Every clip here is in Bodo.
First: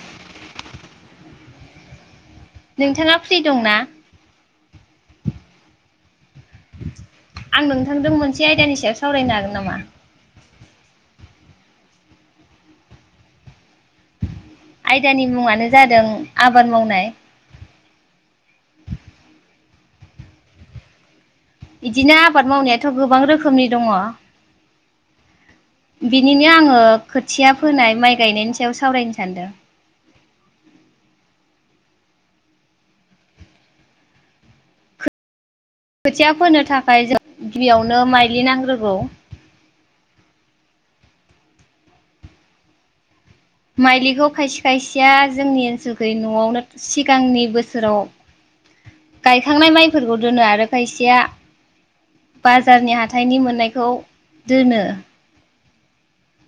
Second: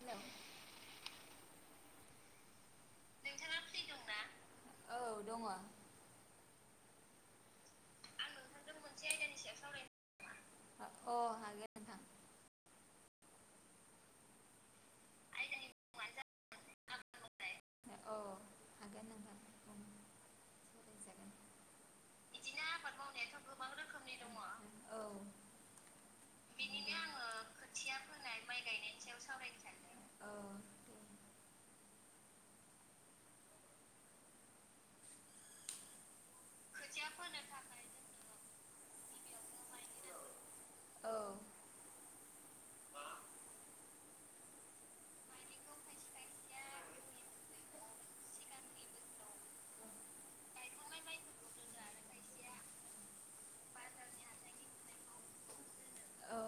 हेलौ। नोंथाङा फ्रि दंना? औ दङ आं नोंथांदों आं मोनसे नोंथांजों आयदानि सायाव मोनसे सावरायनो आयदानि हागोन सायाव नामा? सावरायनो अ हागोन नोंथां आयदानि मुङानो जादों आबाद मावनाय। जादों आबाद औ हागोन नोंथां बुं सावरायजागोन बिदिनो आबाद मावनाया थ गोबां रोखोमनि दङ बिनिनो आङो खोथिया फोनाय माइ गायनायनि सायाव सावरायनो सानदों खोथिया फोनो खोथिया थाखाय जों फोनो थाखाय गिबियावनो जोंनो माइलिनांग्रोगौ गिबियावनो माइ नांगौ औ माइलिखौ खायसे खायसेया जोंनि माइलिखौ खायसे ओनसोलखै नआवनो खायसेया सिगांनि जोंनि बोसोराव सिगांनि गायखांनाय बोसोराव माइफोरखौ दोनो आरो गायखांनाय खायसेया माइफोरखौ दोनो आरो खायसेया बाजारनि हाथाइनि मोननायखौ बाजारनि हाथाइनि दोनो मोननायखौ औ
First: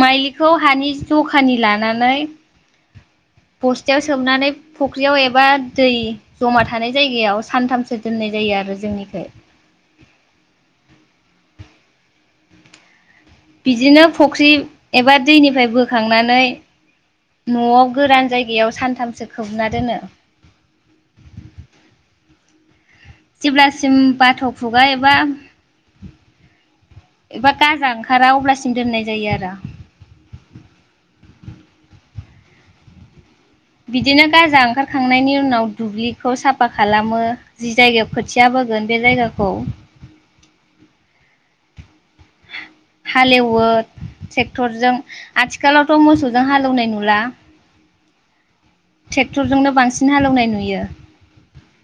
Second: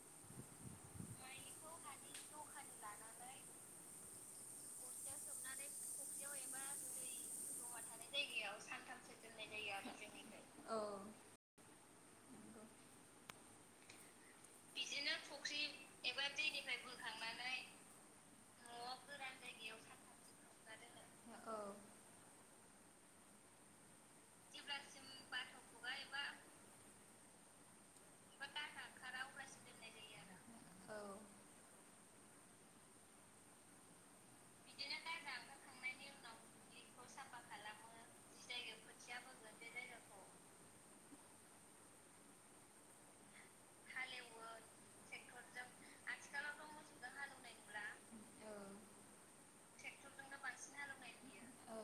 माइलिखौ हानि जखानि माइखौ हानि लानानै जखानि लानानै बस्थायाव सोमनानै फख्रियाव बस्थायाव एबा सोमनानै दै फुख्रियाव जमा थानाय एबा दै जमा जायगायाव सानथाम सो थानाय दोननाय जायो जायगायाव आरो सानथामसो जोंनिखै दोननाय जायो आरो जोंनिखै बिदिनो फुख्रि बिदिनो एबा फुख्रि दैनिफ्राय एबा बोखांनानै दैनिफ्राय बोखांनानै नआव गोरान जायगायाव न'आव सानथामसो गोरान खोबना जायगायाव दोनो सानथामसो खोबना दोनो औ जेब्लासिम बाथ खुगा जेब्लासिम एबा बाथ' खुगा एबा एबा गाजा ओंखारा एबा अब्लासिम गाजा दोननाय ओंखारा जायो आरो अब्लासिम दोननाय जायो आरो औ बिदिनो गाजा बिदिनो गाजा ओंखारखांनायनि उनाव ओंखारखांनायनि दुब्लिखौ उनाव साफा दुब्लिखौ खालामो साफा जि खालामो जायगायाव जि खोथिया जायगायाव बोगोन बे खोथिया जायगाखौ फोगोन बे जायगाखौ हालेवो हालेवो ट्रेक्टरजों ट्रेक्टरजों आथिखालावथ मोसौजों आथिखालावथ' हालेवनाय मोसौजों नुला हालेवनाय नुला ट्रेक्टरजोंनो बांसिन ट्रेक्टरजोंनो हालौनाय बांसिन नुयो हालेवनाय नुयो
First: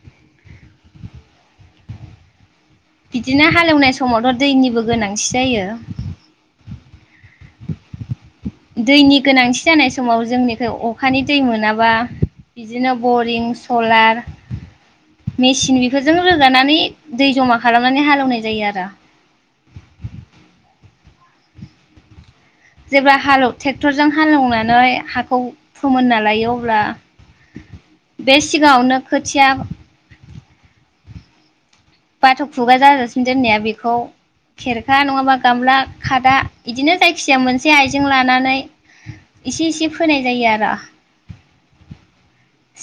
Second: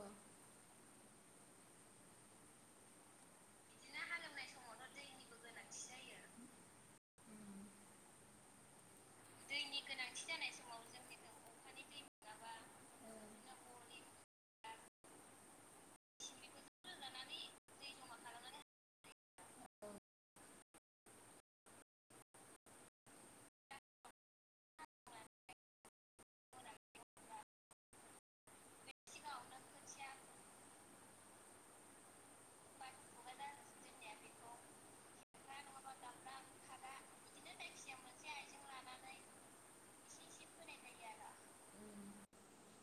बिदिनो हालेवनाय बिदिनो समावथ हालेवनाय दैनिबो समावथ' गोनांथि दैनिबो जायो गोनांथि जायो दैनि गोनांथि दैनि जानाय गोनांथि समाव जानाय जोंनिखै समाव अखानि जोंनिखौ दै अखानि मोनाबा दै मोनाबा बिदिनो बरिं बरिं सलार बा मेसिन बेफोरजों मेचिननिखौ रोगानानै दै रोगानानै जमा दै खालामनानै जमा हालेवनाय खालामनानै जायो आरो जेब्ला हालौ ट्रेक्टरजों हालेवनानै हाखौ फोमोनना लायो अब्ला बे सिगाङावनो खोथिया सिगाङावनो खोथिया बाथ खुगा जाजासिम दोननाया बेखौ खेरखा नङाबा गामला खादा इदिनो जायखिजाया मोनसे आइजें लानानै सिगाङावनो इसे इसे फोनाय जायो आरो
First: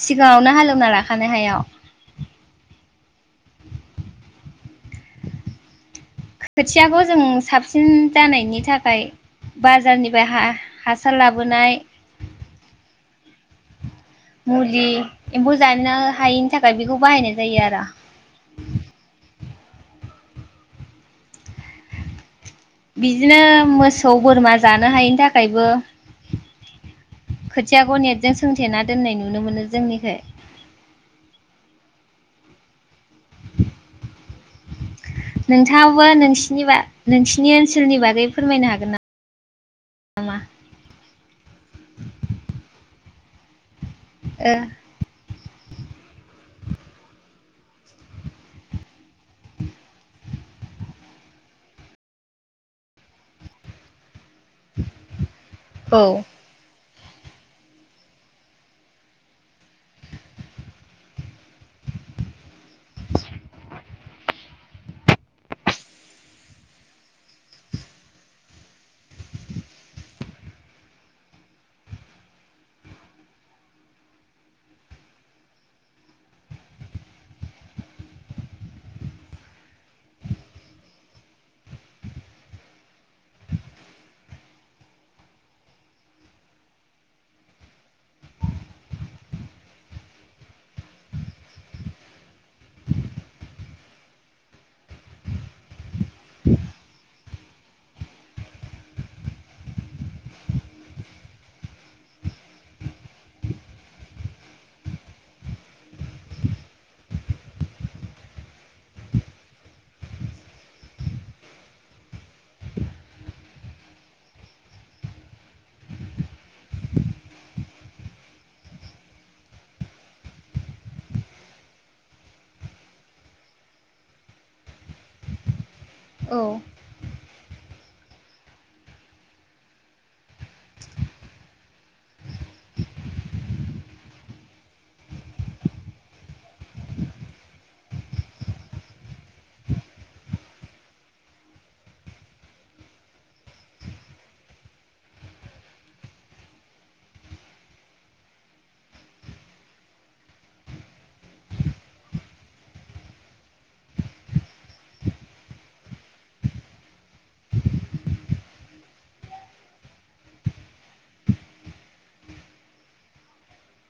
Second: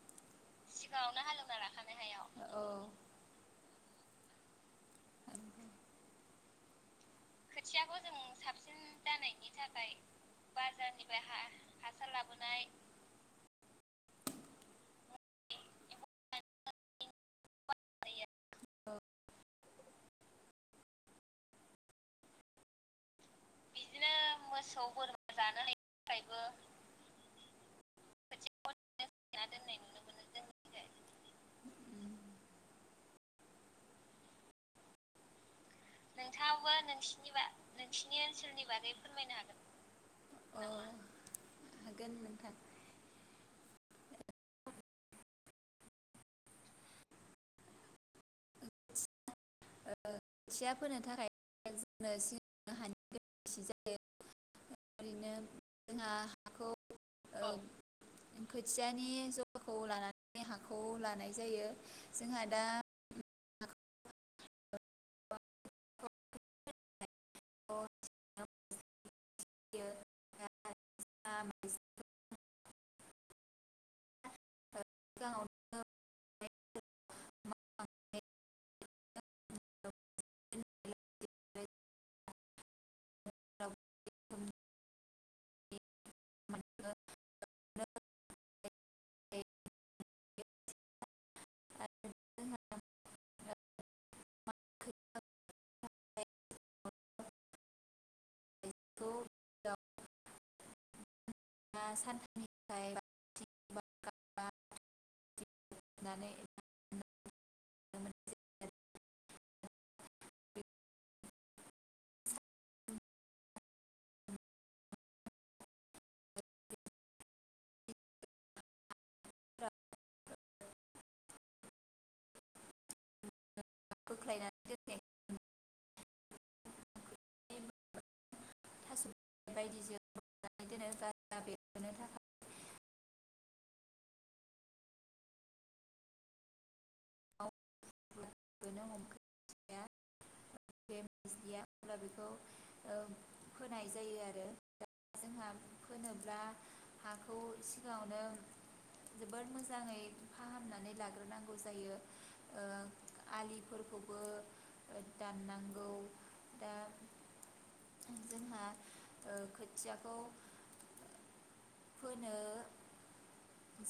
सि गाङावनो हालेवना लाखानाय हालेवना हायाव लाखानाय हायाव खोथिया बो जों साबसिन खोथियाखौ जों जानायनि साबसिन थाखाय जानायनि थाखाय बाजारनिफ्राय हा-हासार बाजारनिफ्राय हा लाबोनाय हासार लाबोनाय मुलि एम्फौ जानो हायिनि थाखाय बेखौ बाहायनाय जायो आरो बिदिनो मोसौ बिदिनो बोरमा मोसौ जानो हायिनि बोरमा जानो थाखायबो हायिनि थाखायबो खोथिय खोथियाखौ नेटजों खोथियाखौ सोंथेना दोननाय नुनो मोनो दोननाय नुनो जोंनिखै मोनो जोंनिथिंजाय नोंथाङाबो नोंसि नोंथाङाबो नोंसिबा नोंसिनि ओनसोलनि फोरमायनो हागोन बागै नामा? फोरमायनो हागोन नामा? ओ खोथिया फोनो थाखाय जोंनो सिगांनो हानि गोनांथि जायो ओरैनो ओ जोंहा हाखौ ओ खोथियानि जखाखौ लानानै हाखौ लानाय जायो जोंहा दा [unintelligible] सिगाङावनो [unintelligible] [unintelligible] [unintelligible] [unintelligible] [unintelligible] सानथामनि थाखाय [unintelligible] बोख्लायनानै दोनाय [unintelligible] औ बेबायायदिजों [unintelligible] थाखाय [unintelligible] बेमस गैया अब्ला बेखौ ओ फोनाय जायो आरो जोंहा फोनोब्ला हाखौ सिगाङावनो जोबोद मोजाङै फाहामनानै लाग्रोनांगौ जायो ओ आलिफोरखौबो ओ दाननांगौ दा जोंहा ओ खोथियाखौ फोनो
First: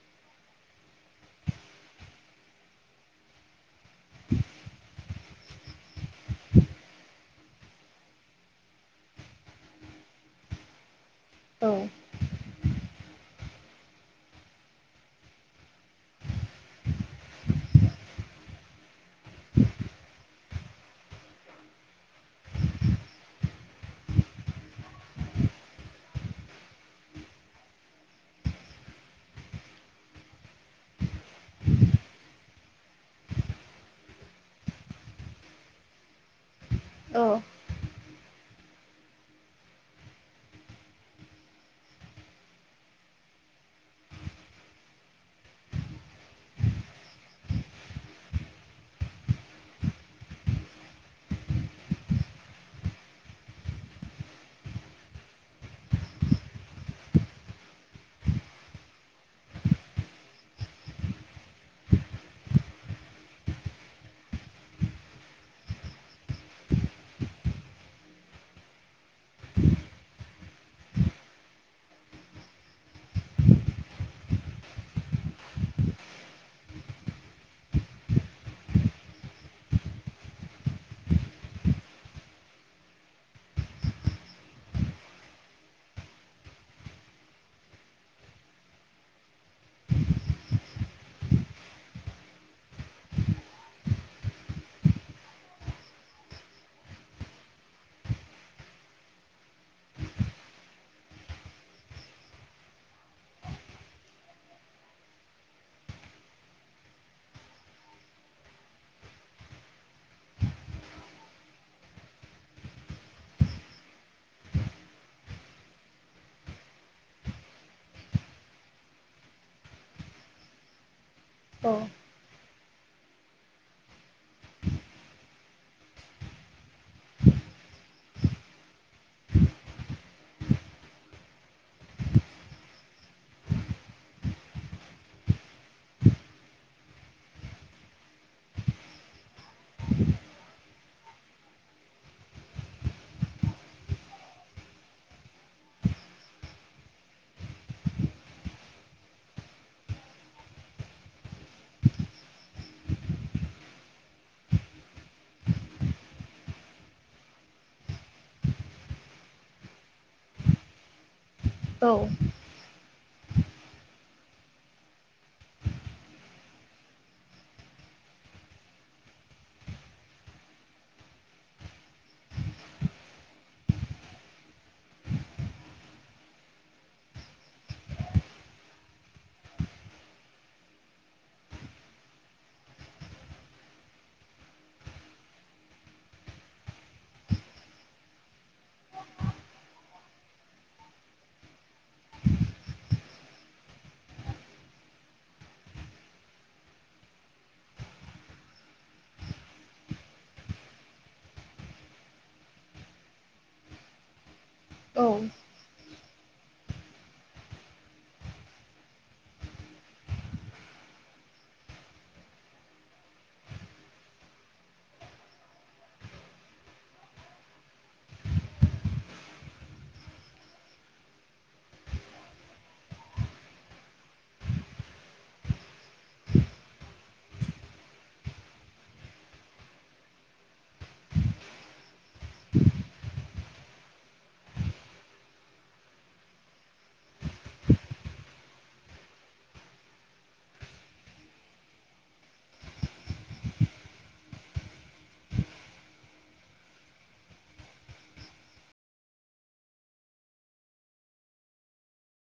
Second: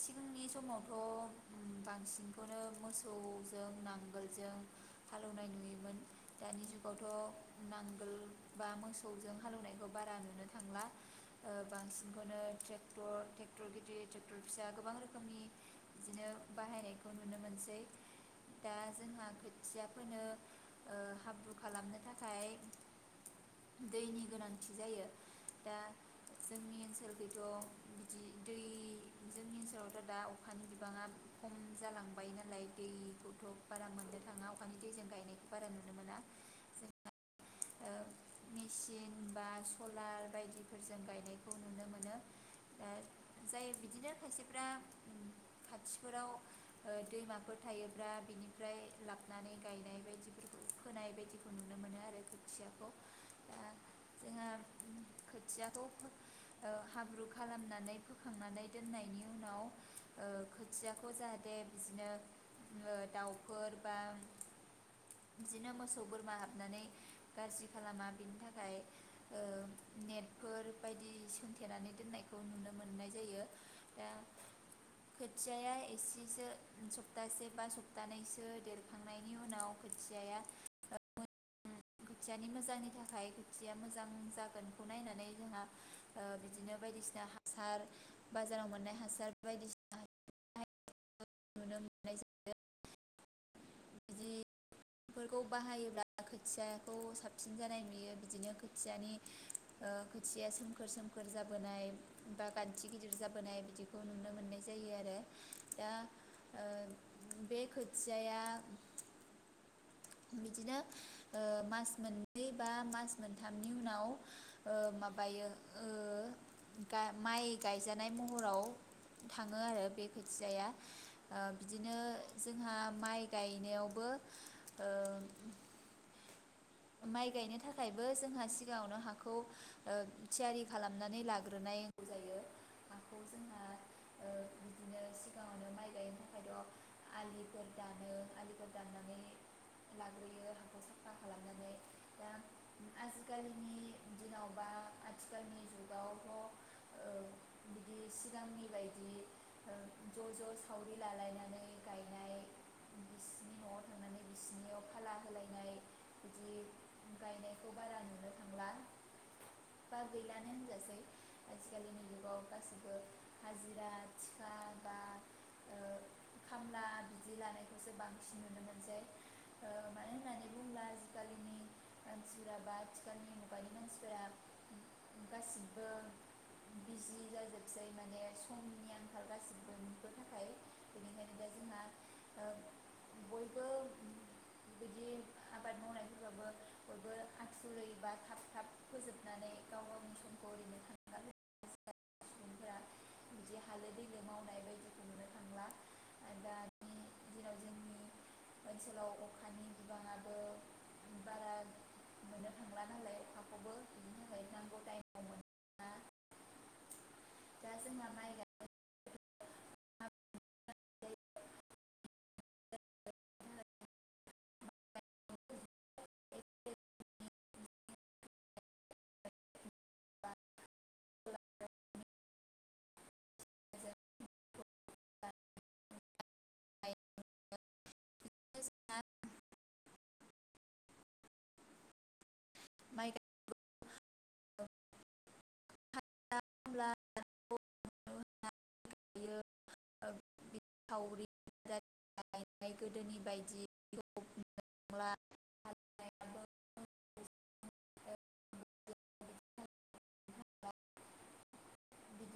सिगांनि समावथ ओ बांसिनखौनो मोसौजों नांगोलजों हालेवनाय नुयोमोन। दानि जुगावथ नांगोल बा मोसौजों हालेवनायखौ बारा नुनो थांला औ बांसिनखौनो ट्रेक ट्रेक्टर गिदिर ट्रेक्टर फिसा गोबां रोखोमनि बिदिनो बाहायनायखौ नुनो मोनसै दा जोंहा खोथिया फोनो ओ हाब्रु खालामनो थाखाय दैनि गोनांथि जायो दा जोंनि ओनसोलखौथ बिदि दै जोंनि ओनसोलावथ दा अखानि बिबाङा खम जालांबाय नालाय दैखौथ बारा मोननो थाङा अखानि दैजों गायनाय बारा नुनो मोना ज औ मेचिन बा सलार बायदिफोरजों गायनायखौ नुनो मोनो दा जाय बिदिनो खायसेफ्रा खाथिफोराव ओ दैमाफोर थायोब्ला बिनिफ्राय लाबोनानै गायनाय बायदिफोरखौ फोनाय बायदिखौ नुनो मोनो आरो खोथियाखौ दा जोंहा ओ खोथियाखौ ओ हाब्रु खालामनानै फोखांनानै दोननायनि उनाव ओ खोथियाखौ जाहाथे बिदिनो ओ दाउफोर बा बिदिनो मोसौ बोरमा हाबनानै गाज्रि खालामा बिनि थाखाय ओ नेटफोर बायदि सोंथेनानै दोननायखौ नुनो मोननाय जायो दा खोथियाया एसेसो सप्तासे बा सप्तानैसो देरखांनायनि उनाव खोथियाया ओ अ खोथियानि मोजांनि थाखाय खोथिया मोजां जागोनखौ नायनानै जोंहा ओ बिदिनो बायदिसिना हासार बाजाराव मोननाय हासार बायदिसिना हासारखौ हाय नुनो मोननाय जायो। बिदिफोरखौ बाहायोब्ला खोथियाखौ साबसिन जानाय नुयो बिदिनो खोथियानि ओ खोथिया सोमखोर सोमखोर जाबोनाय बा गान्थि गिदिर जाबोनाय बिदिखौ नुनो मोननाय जायो आरो दा ओ बे खोथियाया बिदिनो ओ मास मोननै बा मास मोनथामनि उनाव माबायो ओ माइ गायजानाय महराव थाङो आरो बे खोथियाया ओ बिदिनो जोंहा माइ गायनायावबो ओ माइ गायनो थाखायबो जोंहा सिगाङावनो हाखौ ओ थियारि खालामनानै लाग्रोनांगौ जायो हाखौ जोंहा ओ बिदिनो सिगाङावनो माइ गायनो थाखायथ आलिफोर दानो आलिफोर दाननानै लाग्रोयो हाखौ साफा खालामो नानै दा आजिखालिनि दिनाव बा आथिखालनि जुगाव थ ओ बिदि सिगांनि बायदि ओ ज ज सावरि लालायनानै गायनाय बिसिनि नआव थांनानै बिसिनियाव खाला होलायनाय बिदि गायनायखौ बारा नुनो थांला बा गैलानो होनजासै। औ आजिखालिनि जुगाव गासिबो हाजिरा थिखा बा ओ खामला बिदि लानायखौसो बांसिन नुनो मोनसै ओ मानो होननानै बुङोब्ला आथिखालनि मानसिफोरा बा आथिखालनि मुगानि मानसिफोरा ओ गासिबो बिजि जाजोबसै माने समनि आंखाल गासैबोनि थाखाय बेनिखायनो दा जोंहा ओ बयबो बिदि आबाद मावनाय फ्राबो बयबो आथुरै बा थाब थाब फोजोबनानै गाव गावनि समखौ ओरैनो थांगार होला सुबुंफोरा बिदि हालो दैलो मावनाय बायदिखौ नुनो थांला दानि दिनाव जोंनि ओनसोलाव अखानि बिबाङाबो बारा मोननो थांला नालाय हाखौबो बिदिनि थाखायबो औ दा जोंहा माय गाय गायनाय [inaudible] [unintelligible] औ [unintelligible] [inaudible] [unintelligible] बिदिनो